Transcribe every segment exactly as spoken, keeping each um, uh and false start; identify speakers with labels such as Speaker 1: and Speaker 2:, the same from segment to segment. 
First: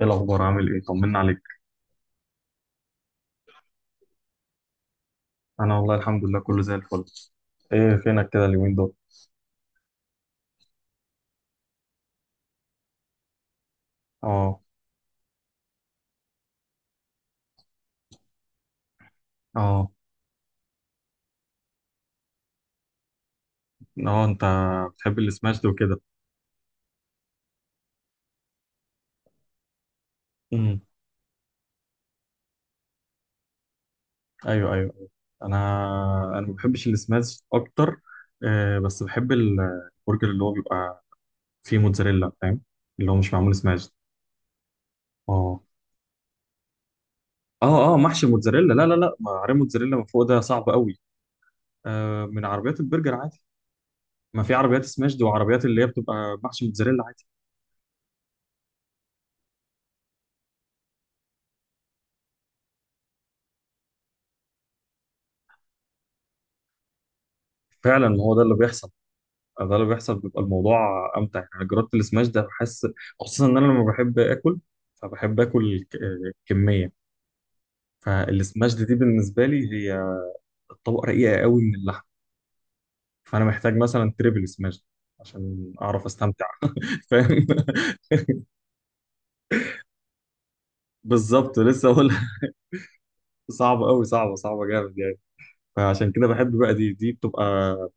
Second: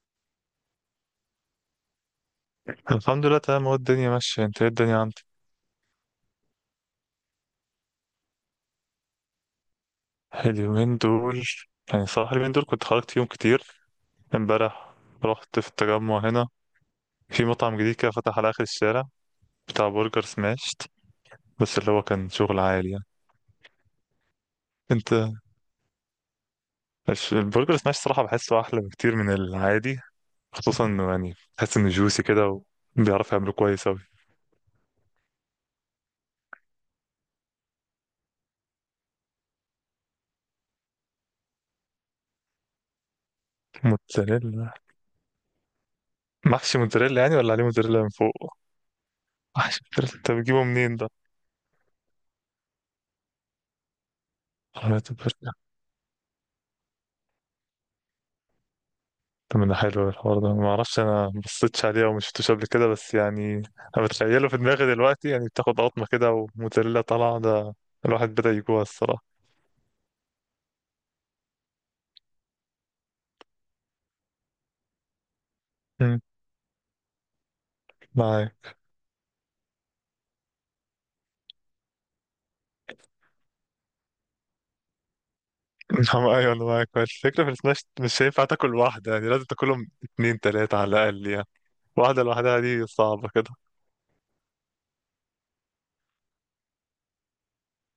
Speaker 1: ايه الاخبار؟ عامل ايه؟ طمنا عليك.
Speaker 2: الحمد لله، تمام. هو الدنيا ماشية. انت، ايه الدنيا عندك؟
Speaker 1: انا والله الحمد لله كله زي الفل. ايه فينك كده اليومين دول؟
Speaker 2: اليومين دول. يعني صراحة اليومين دول كنت خرجت فيهم كتير.
Speaker 1: اه،
Speaker 2: امبارح رحت في التجمع هنا، في مطعم جديد كده فتح على آخر الشارع، بتاع
Speaker 1: اه،
Speaker 2: برجر سماشت. بس اللي هو كان شغل عالي يعني.
Speaker 1: اه. انت
Speaker 2: انت.
Speaker 1: بتحب السماش ده وكده؟
Speaker 2: الش- البرجر سماشت صراحة بحسه أحلى بكتير من العادي.
Speaker 1: امم
Speaker 2: خصوصا انه يعني بحس انه جوسي كده، وبيعرف يعمله كويس أوي.
Speaker 1: ايوه، ايوه، أيوة. انا انا ما بحبش السماش اكتر. آه بس بحب ال- البرجر اللي هو بيبقى فيه موتزاريلا، فاهم؟ اللي هو مش معمول سماش.
Speaker 2: موتزاريلا.
Speaker 1: اه،
Speaker 2: محشي موتزاريلا يعني، ولا عليه
Speaker 1: اه، اه،
Speaker 2: موتزاريلا من
Speaker 1: محشي
Speaker 2: فوق؟
Speaker 1: موتزاريلا. لا، لا، لا، ما عرق
Speaker 2: محشي
Speaker 1: موتزاريلا من
Speaker 2: موتزاريلا
Speaker 1: فوق،
Speaker 2: انت
Speaker 1: ده
Speaker 2: بتجيبه
Speaker 1: صعب
Speaker 2: منين؟
Speaker 1: قوي. آه، من عربيات البرجر عادي. ما في عربيات سماش دي،
Speaker 2: ده؟
Speaker 1: وعربيات اللي هي بتبقى محشي موتزاريلا عادي.
Speaker 2: طب ده حلو الحوار ده، ما اعرفش، انا ما بصيتش عليه او ما شفتوش قبل كده، بس يعني انا بتخيله في دماغي دلوقتي، يعني بتاخد قطمه كده وموتزاريلا طالعه ده.
Speaker 1: فعلا
Speaker 2: الواحد
Speaker 1: هو ده
Speaker 2: بدأ
Speaker 1: اللي
Speaker 2: يجوع
Speaker 1: بيحصل.
Speaker 2: الصراحه.
Speaker 1: ده اللي بيحصل، بيبقى الموضوع امتع يعني. أنا جربت السماش ده، بحس خصوصا ان انا لما بحب اكل، فبحب اكل ك-
Speaker 2: مم.
Speaker 1: آه، كميه. فالسماش
Speaker 2: معاك.
Speaker 1: دي بالنسبه لي هي طبقه رقيقه قوي من اللحم. فانا محتاج مثلا تريبل سماش عشان اعرف
Speaker 2: نعم،
Speaker 1: استمتع.
Speaker 2: ايوه، انا معاك. بس الفكره
Speaker 1: فاهم،
Speaker 2: في السماش مش هينفع تاكل واحده، يعني لازم تاكلهم اتنين تلاته على الاقل يعني.
Speaker 1: بالظبط، لسه اقول.
Speaker 2: واحده لوحدها دي صعبه كده.
Speaker 1: صعبه قوي، صعبه، صعبه جامد يعني. فعشان كده بحب بقى، دي دي بتبقى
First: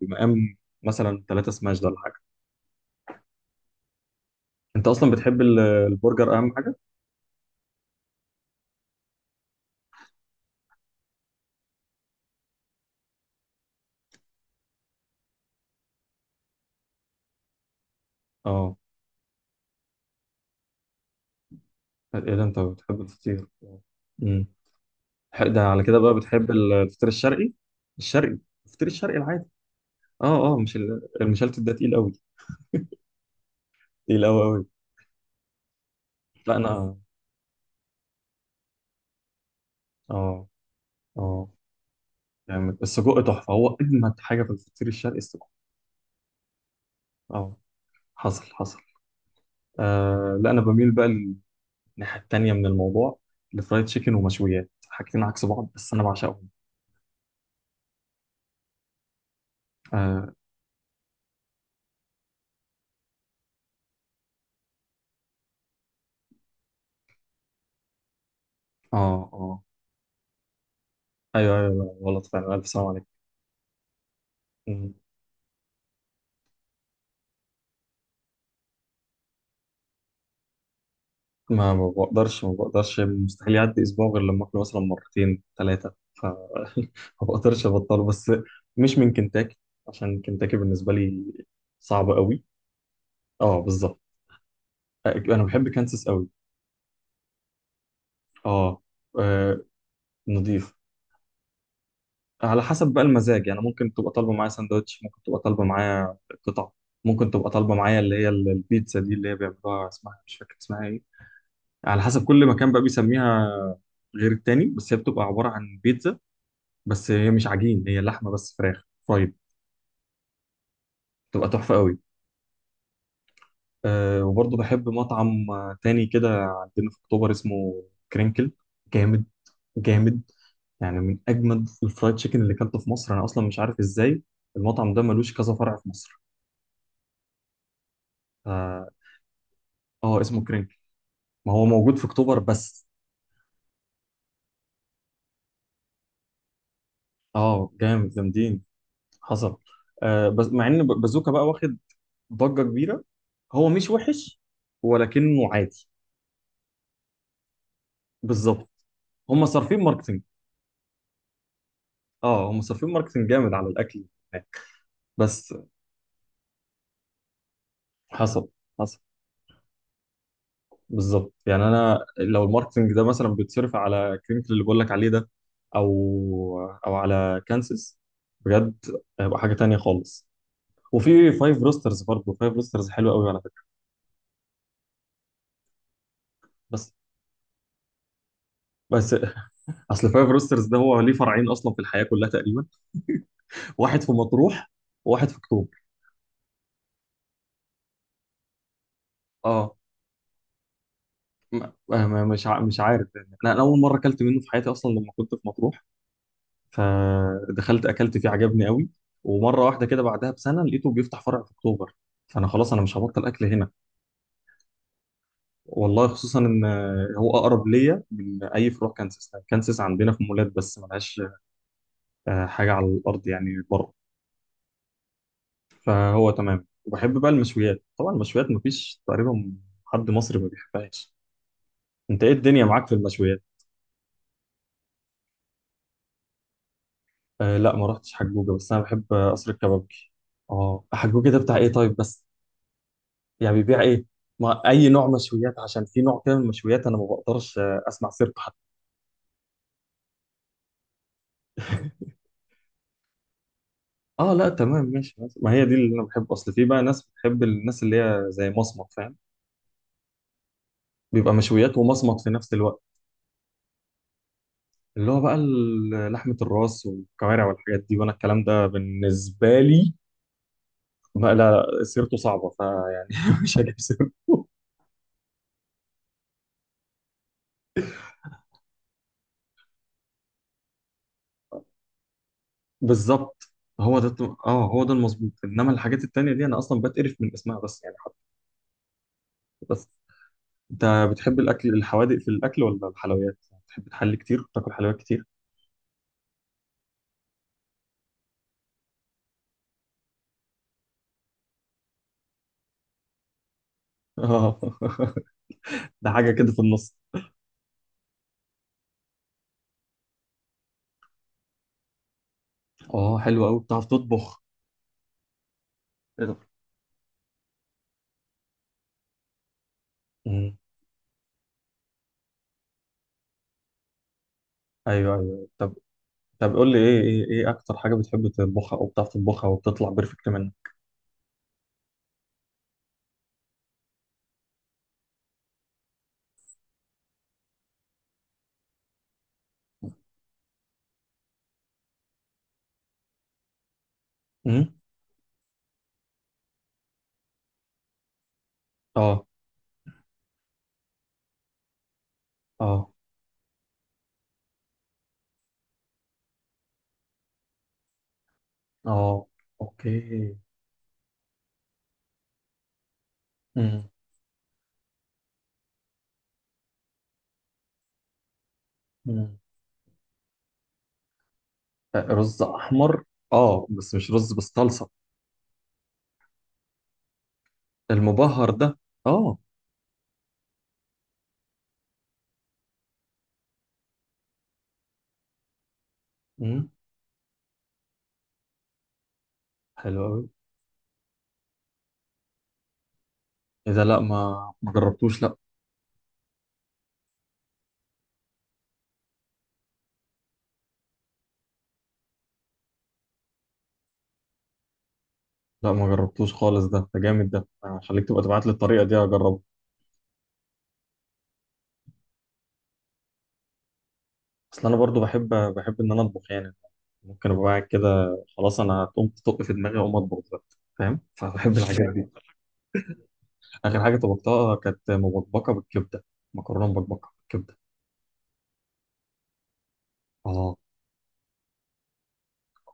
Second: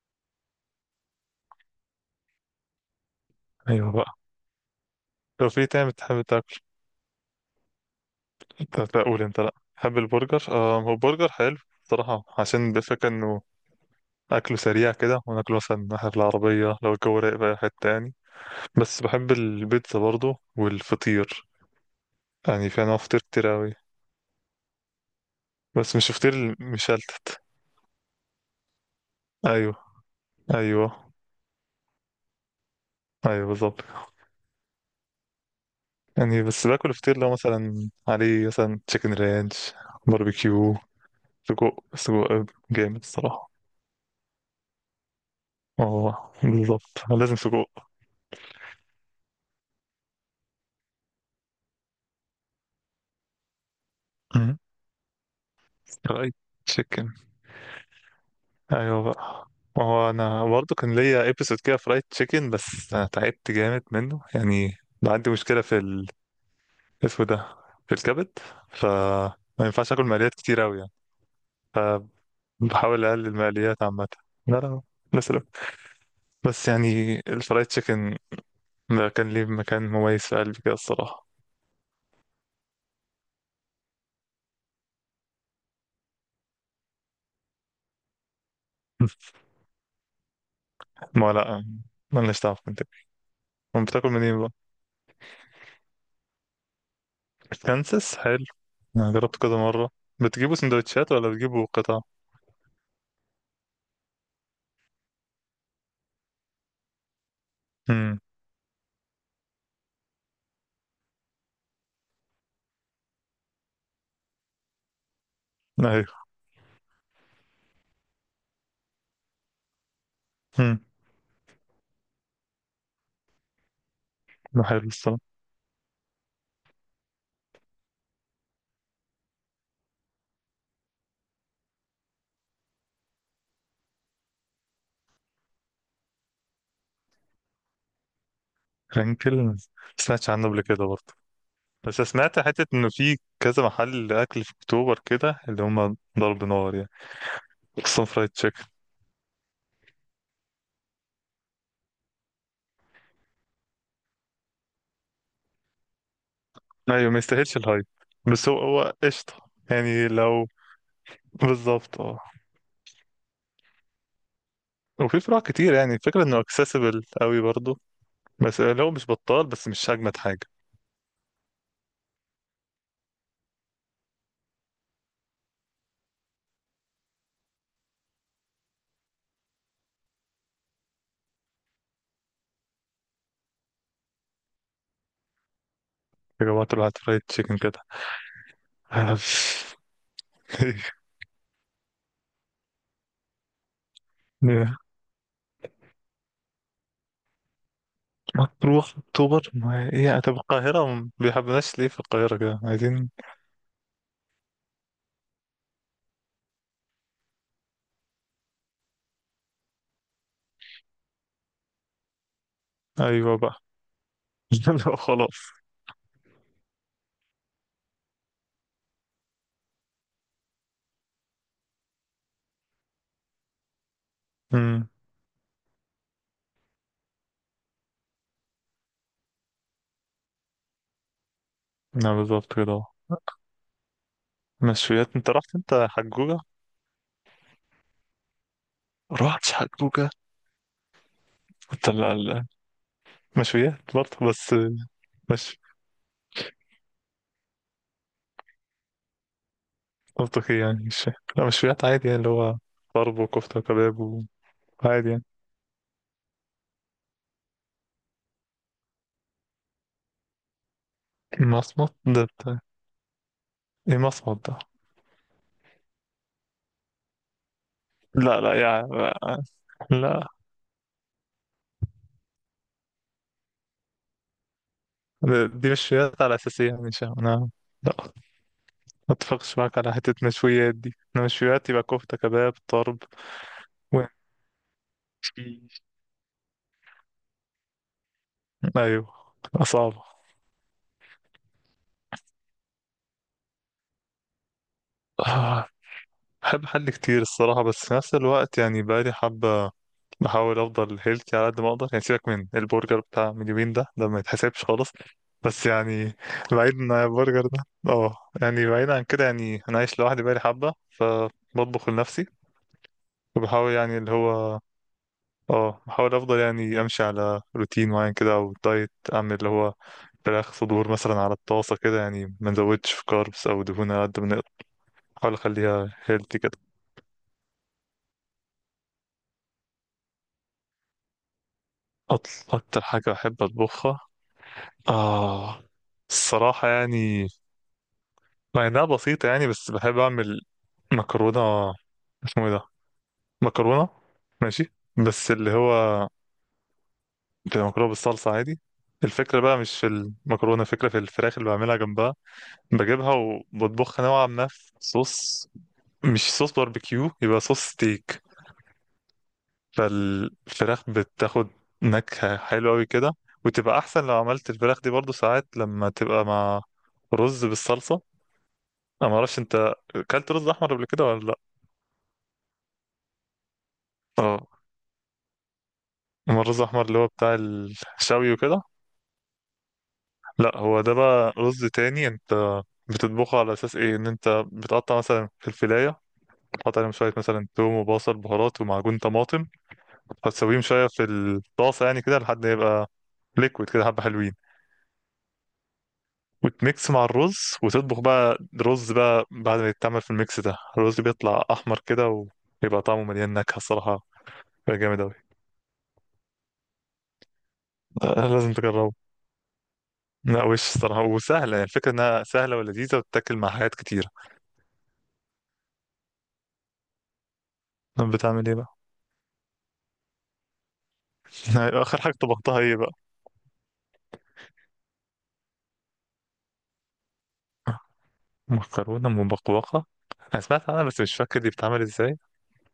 Speaker 1: بمقام مثلا ثلاثة سماش ده ولا حاجه.
Speaker 2: ايوه بقى.
Speaker 1: انت اصلا بتحب
Speaker 2: لو
Speaker 1: ال-
Speaker 2: في تاني بتحب
Speaker 1: البرجر، اهم
Speaker 2: تاكل.
Speaker 1: حاجه.
Speaker 2: طب اقول، انت لا تحب البرجر؟ آه، هو برجر حلو صراحه، عشان الفكره انه اكله سريع كده، وناكله مثلا ناحيه العربيه لو الجو رايق بقى، حته يعني.
Speaker 1: اه،
Speaker 2: بس بحب البيتزا برضو والفطير.
Speaker 1: ايه ده، انت
Speaker 2: يعني في انواع
Speaker 1: بتحب
Speaker 2: فطير
Speaker 1: الفطير؟
Speaker 2: كتير اوي،
Speaker 1: ح- ده على
Speaker 2: بس
Speaker 1: كده
Speaker 2: مش
Speaker 1: بقى بتحب
Speaker 2: فطير
Speaker 1: الفطير
Speaker 2: مشلتت.
Speaker 1: الشرقي؟ الشرقي، الفطير الشرقي العادي.
Speaker 2: ايوه،
Speaker 1: اه، اه، مش ال-
Speaker 2: ايوه،
Speaker 1: المشلتت ده تقيل قوي.
Speaker 2: ايوه، بالظبط.
Speaker 1: تقيل قوي قوي.
Speaker 2: يعني
Speaker 1: لا
Speaker 2: بس باكل
Speaker 1: انا
Speaker 2: فطير لو مثلا عليه مثلا تشيكن رانش،
Speaker 1: اه
Speaker 2: باربيكيو،
Speaker 1: اه
Speaker 2: سجق سجق.
Speaker 1: يعني
Speaker 2: جامد
Speaker 1: السجق
Speaker 2: الصراحة.
Speaker 1: تحفه، هو اجمد حاجه في الفطير الشرقي السجق.
Speaker 2: اه، بالظبط، لازم
Speaker 1: اه،
Speaker 2: سجق.
Speaker 1: حصل، حصل. آه، لا انا بميل بقى للناحيه التانيه من الموضوع، لفرايد تشيكن
Speaker 2: مم.
Speaker 1: ومشويات، حاجتين عكس بعض، بس انا
Speaker 2: فرايد
Speaker 1: بعشقهم.
Speaker 2: تشيكن. ايوه بقى. ما هو
Speaker 1: اه،
Speaker 2: انا برضو كان ليا ايبيسود كده فرايد تشيكن، بس أنا تعبت جامد منه يعني. عندي مشكلة في اسمه ده، في الكبد،
Speaker 1: اه،
Speaker 2: فما
Speaker 1: آه.
Speaker 2: ينفعش اكل مقليات كتير قوي يعني.
Speaker 1: ايوه، ايوه، لا، غلط فعلا. الف سلام
Speaker 2: فبحاول اقلل المقليات عامه. لا، لا.
Speaker 1: عليك.
Speaker 2: بس لا. بس يعني الفرايد تشيكن ده كان ليه مكان مميز في قلبي كده الصراحه.
Speaker 1: ما ما بقدرش، ما بقدرش مستحيل يعدي اسبوع غير لما اكله مثلا مرتين ثلاثه. ف ما بقدرش ابطله، بس مش من كنتاكي. عشان كنتاكي بالنسبه لي
Speaker 2: ما لا.
Speaker 1: صعب
Speaker 2: مالناش
Speaker 1: قوي.
Speaker 2: دعوه في منطقة.
Speaker 1: اه،
Speaker 2: أمال
Speaker 1: بالظبط.
Speaker 2: بتاكل منين بقى؟
Speaker 1: انا بحب كانساس قوي.
Speaker 2: كانسas حلو.
Speaker 1: اه،
Speaker 2: أنا جربت
Speaker 1: آه،
Speaker 2: كذا مرة. بتجيبوا
Speaker 1: نضيف.
Speaker 2: سندوتشات ولا بتجيبوا قطع؟
Speaker 1: على حسب بقى المزاج. يعني ممكن تبقى طالبه معايا ساندوتش، ممكن تبقى طالبه معايا قطع، ممكن تبقى طالبه معايا اللي
Speaker 2: امم.
Speaker 1: هي ال- البيتزا دي اللي هي بيعملوها، اسمها مش فاكر اسمها ايه. على حسب كل مكان بقى بيسميها غير التاني، بس هي بتبقى عباره عن بيتزا.
Speaker 2: أيوه.
Speaker 1: بس هي مش عجين، هي لحمه بس، فراخ فرايد.
Speaker 2: امم.
Speaker 1: تبقى تحفه قوي. أه، وبرضه
Speaker 2: ده حلو
Speaker 1: بحب
Speaker 2: الصراحة.
Speaker 1: مطعم آه، تاني كده عندنا في اكتوبر، اسمه كرينكل. جامد، جامد. يعني من اجمد الفرايد تشيكن اللي اكلته في مصر. انا اصلا مش عارف ازاي المطعم ده ملوش كذا فرع في مصر. اه،
Speaker 2: رانكل، ما
Speaker 1: آه،
Speaker 2: سمعتش
Speaker 1: اسمه
Speaker 2: عنه قبل
Speaker 1: كرينكل.
Speaker 2: كده برضه.
Speaker 1: ما هو موجود
Speaker 2: بس
Speaker 1: في اكتوبر
Speaker 2: سمعت حتة
Speaker 1: بس.
Speaker 2: إنه في كذا محل أكل في أكتوبر كده، اللي هما ضرب نار يعني،
Speaker 1: اه،
Speaker 2: خصوصا
Speaker 1: جامد،
Speaker 2: فرايد
Speaker 1: جامدين.
Speaker 2: تشيكن.
Speaker 1: حصل. آه، بس مع ان ب- بازوكا بقى واخد ضجه كبيره. هو مش وحش، ولكنه عادي.
Speaker 2: أيوة، ما يستاهلش الهايب. بس هو
Speaker 1: بالظبط،
Speaker 2: هو قشطة.
Speaker 1: هم صارفين
Speaker 2: يعني
Speaker 1: ماركتنج.
Speaker 2: لو، بالظبط، اه.
Speaker 1: اه، هم صارفين ماركتنج جامد على الاكل هناك
Speaker 2: وفي فروع
Speaker 1: بس.
Speaker 2: كتير، يعني الفكرة إنه accessible قوي برضه.
Speaker 1: حصل،
Speaker 2: بس لو
Speaker 1: حصل.
Speaker 2: مش بطال، بس مش أجمد حاجة.
Speaker 1: بالظبط، يعني انا لو الماركتنج ده مثلا بيتصرف على كرينكل اللي بقول لك عليه ده، او او على كانسس، بجد هيبقى حاجه تانية خالص. وفي فايف روسترز برضه. فايف روسترز حلو قوي على فكره.
Speaker 2: يا جماعة طلعت
Speaker 1: بس
Speaker 2: هات فرايد تشيكن كده.
Speaker 1: بس اصل فايف روسترز ده هو ليه فرعين اصلا في الحياه كلها تقريبا. واحد في مطروح، وواحد في اكتوبر.
Speaker 2: مطروح، أكتوبر،
Speaker 1: اه،
Speaker 2: ما هي طب القاهرة ما
Speaker 1: م-
Speaker 2: بيحبناش ليه؟ في
Speaker 1: م-
Speaker 2: القاهرة
Speaker 1: مش ع-
Speaker 2: كده
Speaker 1: مش عارف
Speaker 2: عايزين.
Speaker 1: يعني. انا أنا اول مره اكلت منه في حياتي اصلا لما كنت في مطروح، فدخلت اكلت فيه عجبني قوي. ومره واحده كده بعدها بسنه لقيته بيفتح فرع في اكتوبر. فانا خلاص، انا مش هبطل
Speaker 2: أيوة
Speaker 1: اكل
Speaker 2: بقى.
Speaker 1: هنا.
Speaker 2: لا، خلاص.
Speaker 1: والله خصوصا ان هو اقرب ليا من اي فروع كانسس. كانسس عندنا في مولات بس ملهاش آه، حاجه على الارض يعني بره.
Speaker 2: امم.
Speaker 1: فهو تمام. وبحب بقى المشويات، طبعا المشويات مفيش تقريبا حد مصري ما بيحبهاش.
Speaker 2: نعم،
Speaker 1: انت ايه
Speaker 2: بالظبط
Speaker 1: الدنيا
Speaker 2: كده.
Speaker 1: معاك في المشويات؟
Speaker 2: مشويات، انت رحت، انت حجوجة؟
Speaker 1: آه، لا ما رحتش حجوجه، بس انا بحب آه،
Speaker 2: رحت
Speaker 1: قصر
Speaker 2: حجوجة.
Speaker 1: الكبابجي. اه، حجوجه ده بتاع ايه؟
Speaker 2: انت
Speaker 1: طيب
Speaker 2: ال-
Speaker 1: بس
Speaker 2: ال-
Speaker 1: يعني
Speaker 2: مشويات
Speaker 1: بيبيع ايه؟
Speaker 2: برضه بس.
Speaker 1: ما اي نوع مشويات؟
Speaker 2: مش
Speaker 1: عشان في نوع كده من المشويات انا ما بقدرش آه، اسمع سيرته حتى.
Speaker 2: منطقي يعني، مش. لا، مشويات عادي يعني، اللي هو طرب وكفتة وكباب،
Speaker 1: اه، لا تمام،
Speaker 2: وعادي
Speaker 1: ماشي
Speaker 2: يعني.
Speaker 1: ماشي. ما هي دي اللي انا بحب. اصل في بقى ناس بتحب الناس اللي هي زي مصمت، فاهم؟ بيبقى مشويات
Speaker 2: مصمت
Speaker 1: ومصمت
Speaker 2: ده
Speaker 1: في نفس
Speaker 2: بتاع
Speaker 1: الوقت.
Speaker 2: ايه؟ مصمت ده؟
Speaker 1: اللي هو بقى ال- لحمة الراس والكوارع والحاجات دي. وانا
Speaker 2: لا،
Speaker 1: الكلام
Speaker 2: لا
Speaker 1: ده
Speaker 2: يعني،
Speaker 1: بالنسبة لي
Speaker 2: لا.
Speaker 1: بقى لا، سيرته صعبة فيعني. مش هجيب سيرته
Speaker 2: ده- دي مشويات على أساسية يعني، مش أنا. لا، ما اتفقش معاك على حتة مشويات دي. أنا مشويات يبقى كفتة كباب طرب
Speaker 1: بالظبط، هو
Speaker 2: و...
Speaker 1: ده الت- اه هو ده المظبوط. انما الحاجات التانية دي انا اصلا بتقرف من اسمها، بس يعني حتى.
Speaker 2: أيوه.
Speaker 1: بس
Speaker 2: صعبة.
Speaker 1: انت بتحب الاكل الحوادق في الاكل ولا الحلويات؟ بتحب تحلي كتير، تاكل حلويات كتير؟
Speaker 2: بحب حل كتير الصراحة، بس في نفس الوقت يعني بقالي حبة بحاول أفضل هيلثي على قد ما أقدر، يعني سيبك من البرجر بتاع من يومين ده، ده ما يتحسبش خالص.
Speaker 1: اه،
Speaker 2: بس
Speaker 1: ده
Speaker 2: يعني،
Speaker 1: حاجه كده في
Speaker 2: بعيد عن
Speaker 1: النص.
Speaker 2: البرجر ده، اه، يعني بعيد عن كده. يعني أنا عايش لوحدي بقالي حبة، فبطبخ لنفسي.
Speaker 1: اه، حلو قوي.
Speaker 2: وبحاول
Speaker 1: بتعرف
Speaker 2: يعني اللي
Speaker 1: تطبخ؟
Speaker 2: هو، اه، بحاول
Speaker 1: ايه
Speaker 2: أفضل
Speaker 1: ده؟
Speaker 2: يعني أمشي على روتين معين كده، أو دايت أعمل اللي هو فراخ
Speaker 1: مم.
Speaker 2: صدور مثلا على الطاسة كده، يعني ما نزودش في كاربس أو دهون على قد ما نقدر.
Speaker 1: ايوه،
Speaker 2: بحاول
Speaker 1: ايوه، طب.
Speaker 2: أخليها هيلثي.
Speaker 1: طب قول لي ايه ايه ايه اكتر حاجه بتحب تطبخها، او بتعرف تطبخها وبتطلع بيرفكت منها؟
Speaker 2: أط- أكتر حاجة بحب أطبخها، آه الصراحة يعني، مع إنها بسيطة يعني، بس بحب أعمل مكرونة. اسمه إيه ده؟ مكرونة، ماشي.
Speaker 1: امم
Speaker 2: بس اللي هو بتبقى مكرونة بالصلصة عادي.
Speaker 1: اه،
Speaker 2: الفكرة بقى مش في المكرونة، الفكرة في الفراخ اللي بعملها جنبها.
Speaker 1: اه،
Speaker 2: بجيبها، وبطبخها نوعا ما في صوص، مش صوص باربيكيو يبقى صوص ستيك.
Speaker 1: اه، اوكي.
Speaker 2: فالفراخ بتاخد نكهة حلوة أوي كده، وتبقى
Speaker 1: امم
Speaker 2: أحسن لو عملت الفراخ دي برضو ساعات لما تبقى مع رز بالصلصة. أنا
Speaker 1: امم
Speaker 2: معرفش أنت أكلت رز أحمر قبل كده ولا لأ؟
Speaker 1: رز احمر. اه، بس مش رز
Speaker 2: اه.
Speaker 1: بالصلصه.
Speaker 2: أما الرز الأحمر اللي هو بتاع الشوي
Speaker 1: المبهر
Speaker 2: وكده،
Speaker 1: ده. اه،
Speaker 2: لأ، هو ده بقى رز تاني. أنت بتطبخه على أساس إيه؟ إن أنت بتقطع مثلا فلفلاية،
Speaker 1: امم
Speaker 2: تحط عليهم شوية مثلا توم وبصل بهارات ومعجون طماطم،
Speaker 1: حلو قوي.
Speaker 2: هتسويهم شوية في الطاسة يعني كده لحد ما يبقى ليكويد
Speaker 1: اذا
Speaker 2: كده
Speaker 1: لا،
Speaker 2: حبة حلوين،
Speaker 1: ما ما جربتوش.
Speaker 2: وتميكس مع الرز. وتطبخ بقى رز بقى، بعد ما يتعمل في الميكس ده الرز بيطلع احمر كده، ويبقى طعمه مليان نكهه الصراحه. بيبقى جامد اوي.
Speaker 1: لا، ما جربتوش خالص. ده ده جامد. ده أنا هخليك تبقى
Speaker 2: آه،
Speaker 1: تبعت لي
Speaker 2: لازم
Speaker 1: الطريقه
Speaker 2: تجربه.
Speaker 1: دي اجربه.
Speaker 2: لا وش الصراحه وسهله، يعني الفكره انها سهله ولذيذه وتتاكل مع حاجات كتيره.
Speaker 1: اصل انا برضو بحب بحب ان انا اطبخ يعني. ممكن ابقى قاعد كده،
Speaker 2: طب بتعمل ايه
Speaker 1: خلاص انا
Speaker 2: بقى؟
Speaker 1: هتقوم تطق في دماغي، اقوم اطبخ دلوقتي، فاهم؟ فبحب الحاجات
Speaker 2: اخر
Speaker 1: دي.
Speaker 2: حاجه طبختها ايه بقى؟
Speaker 1: اخر حاجه طبختها كانت مبكبكه بالكبده. مكرونه مبكبكه بالكبده.
Speaker 2: مكرونه مبقبقه؟ انا
Speaker 1: اه.
Speaker 2: سمعت عنها بس مش فاكر دي بتتعمل ازاي.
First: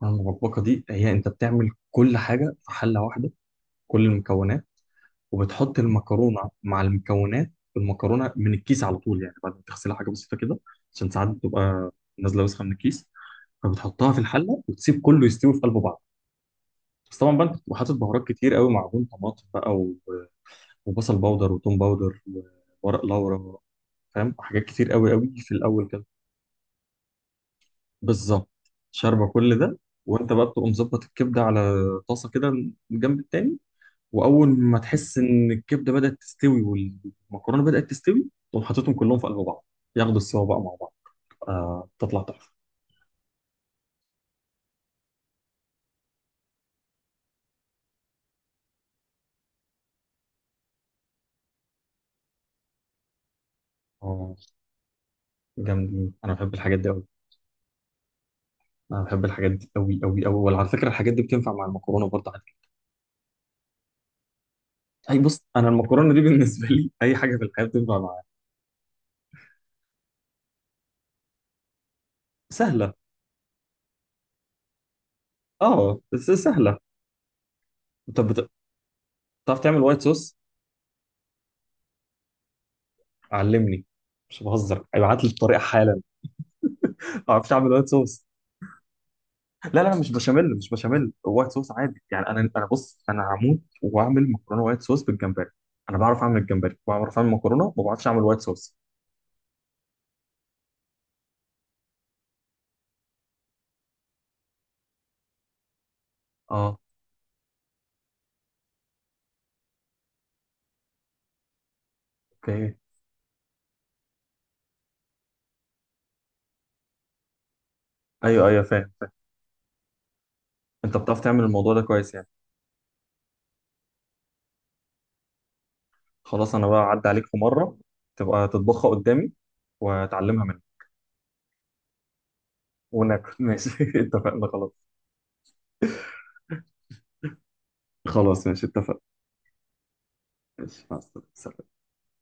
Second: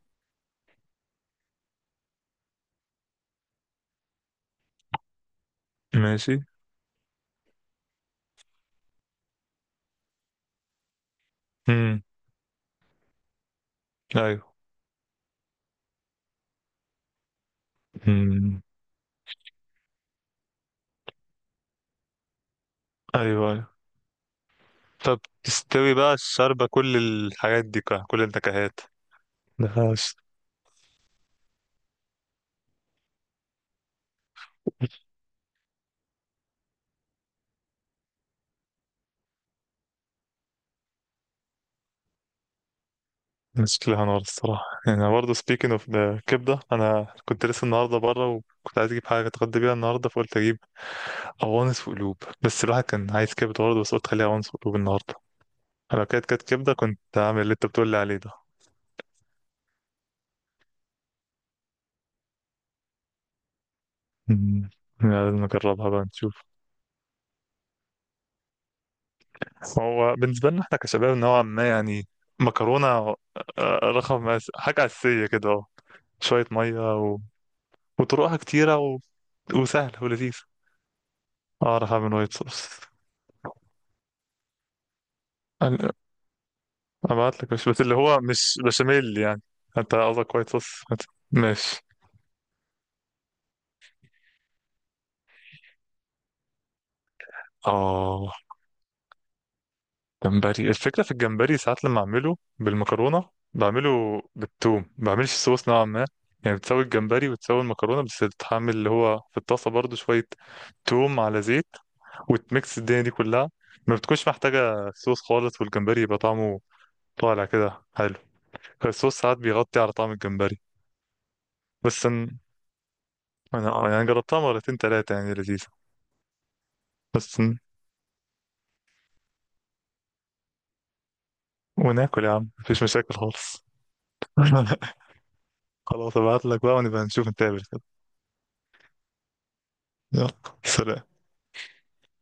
Speaker 1: المكرونه المبكبكه دي، هي انت بتعمل كل حاجه في حله واحده. كل المكونات، وبتحط
Speaker 2: ماشي.
Speaker 1: المكرونه مع المكونات، المكرونه من الكيس على طول يعني بعد ما تغسلها حاجه بسيطه كده. عشان ساعات بتبقى
Speaker 2: امم.
Speaker 1: نازله وسخه من الكيس. فبتحطها في
Speaker 2: ايوه.
Speaker 1: الحله وتسيب كله يستوي في قلب بعض. بس طبعا بقى انت بتبقى حاطط بهارات كتير
Speaker 2: امم.
Speaker 1: قوي، معجون طماطم بقى، و- وبصل باودر وتوم باودر وورق
Speaker 2: ايوه،
Speaker 1: لورا،
Speaker 2: ايوه.
Speaker 1: فاهم؟ حاجات كتير قوي
Speaker 2: طب
Speaker 1: قوي في الاول
Speaker 2: تستوي
Speaker 1: كده.
Speaker 2: بقى الشاربه كل الحاجات دي كلها، كل
Speaker 1: بالظبط،
Speaker 2: النكهات.
Speaker 1: شاربه كل
Speaker 2: ده
Speaker 1: ده. وانت بقى بتبقى مظبط الكبده على طاسه كده من الجنب التاني. واول ما تحس ان الكبده بدات تستوي والمكرونه بدات تستوي، تقوم حاططهم كلهم في قلب بعض، ياخدوا السوا بقى مع بعض. آه، تطلع تحفه.
Speaker 2: شكلها نار الصراحة. يعني برضه speaking of the كبدة، أنا كنت لسه النهاردة بره، وكنت عايز أجيب حاجة أتغدى بيها النهاردة، فقلت أجيب أوانس وقلوب. بس الواحد كان عايز كبدة برضه، بس قلت خليها
Speaker 1: اه،
Speaker 2: أوانس وقلوب النهاردة. لو
Speaker 1: جامدين.
Speaker 2: كانت
Speaker 1: انا
Speaker 2: كانت
Speaker 1: بحب
Speaker 2: كبدة
Speaker 1: الحاجات دي
Speaker 2: كنت
Speaker 1: قوي.
Speaker 2: هعمل اللي أنت بتقول لي عليه ده.
Speaker 1: انا بحب الحاجات دي قوي قوي قوي. وعلى فكره الحاجات دي بتنفع مع المكرونه برضه عادي.
Speaker 2: أمم.
Speaker 1: اي،
Speaker 2: لازم
Speaker 1: بص انا
Speaker 2: نجربها بقى
Speaker 1: المكرونه دي
Speaker 2: نشوف.
Speaker 1: بالنسبه لي اي حاجه في الحياه بتنفع معاها.
Speaker 2: هو بالنسبة لنا احنا كشباب نوعا ما يعني، مكرونة
Speaker 1: سهله.
Speaker 2: آه، رقم أس- حاجة أساسية كده أهو.
Speaker 1: اه، بس
Speaker 2: شوية
Speaker 1: سهله.
Speaker 2: مية و...
Speaker 1: طب
Speaker 2: وطرقها
Speaker 1: بت-
Speaker 2: كتيرة و...
Speaker 1: بتعرف تعمل وايت
Speaker 2: وسهلة
Speaker 1: صوص؟
Speaker 2: ولذيذة. أعرف أعمل وايت صوص.
Speaker 1: علمني، مش بهزر، ابعت لي الطريقه حالا. ما
Speaker 2: ابعت
Speaker 1: بعرفش
Speaker 2: لك، مش
Speaker 1: اعمل
Speaker 2: بس
Speaker 1: وايت
Speaker 2: اللي هو
Speaker 1: صوص.
Speaker 2: مش بشاميل يعني.
Speaker 1: لا، لا، لا،
Speaker 2: انت
Speaker 1: مش
Speaker 2: قصدك وايت
Speaker 1: بشاميل، مش
Speaker 2: صوص،
Speaker 1: بشاميل، وايت صوص
Speaker 2: ماشي.
Speaker 1: عادي يعني. انا انا بص، انا هموت واعمل مكرونه وايت صوص بالجمبري. انا بعرف اعمل الجمبري، بعرف اعمل مكرونه، ما بعرفش اعمل
Speaker 2: اه.
Speaker 1: وايت صوص.
Speaker 2: جمبري. الفكره في الجمبري ساعات لما اعمله بالمكرونه بعمله بالثوم، ما بعملش صوص نوعا ما. يعني
Speaker 1: اه،
Speaker 2: بتسوي الجمبري وتسوي المكرونه، بس تحمل اللي هو في الطاسه برضو شويه توم على زيت،
Speaker 1: اوكي.
Speaker 2: وتميكس الدنيا دي كلها. ما بتكونش محتاجه صوص خالص، والجمبري يبقى طعمه طالع كده حلو.
Speaker 1: ايوه، ايوه، فاهم، فاهم.
Speaker 2: الصوص ساعات بيغطي على طعم الجمبري.
Speaker 1: انت بتعرف تعمل الموضوع ده
Speaker 2: بس
Speaker 1: كويس يعني.
Speaker 2: أن- انا يعني جربتها مرتين تلاتة، يعني لذيذه.
Speaker 1: خلاص انا بقى اعدي عليك في
Speaker 2: بس
Speaker 1: مره، تبقى تطبخها قدامي واتعلمها منك،
Speaker 2: وناكل يا عم، مفيش مشاكل
Speaker 1: وناكل.
Speaker 2: خالص.
Speaker 1: ماشي، اتفقنا. خلاص.
Speaker 2: خلاص ابعت لك بقى ونبقى نشوف نتقابل كده.
Speaker 1: خلاص ماشي اتفقنا.
Speaker 2: يلا،
Speaker 1: ماشي، مع
Speaker 2: سلام.
Speaker 1: السلامه.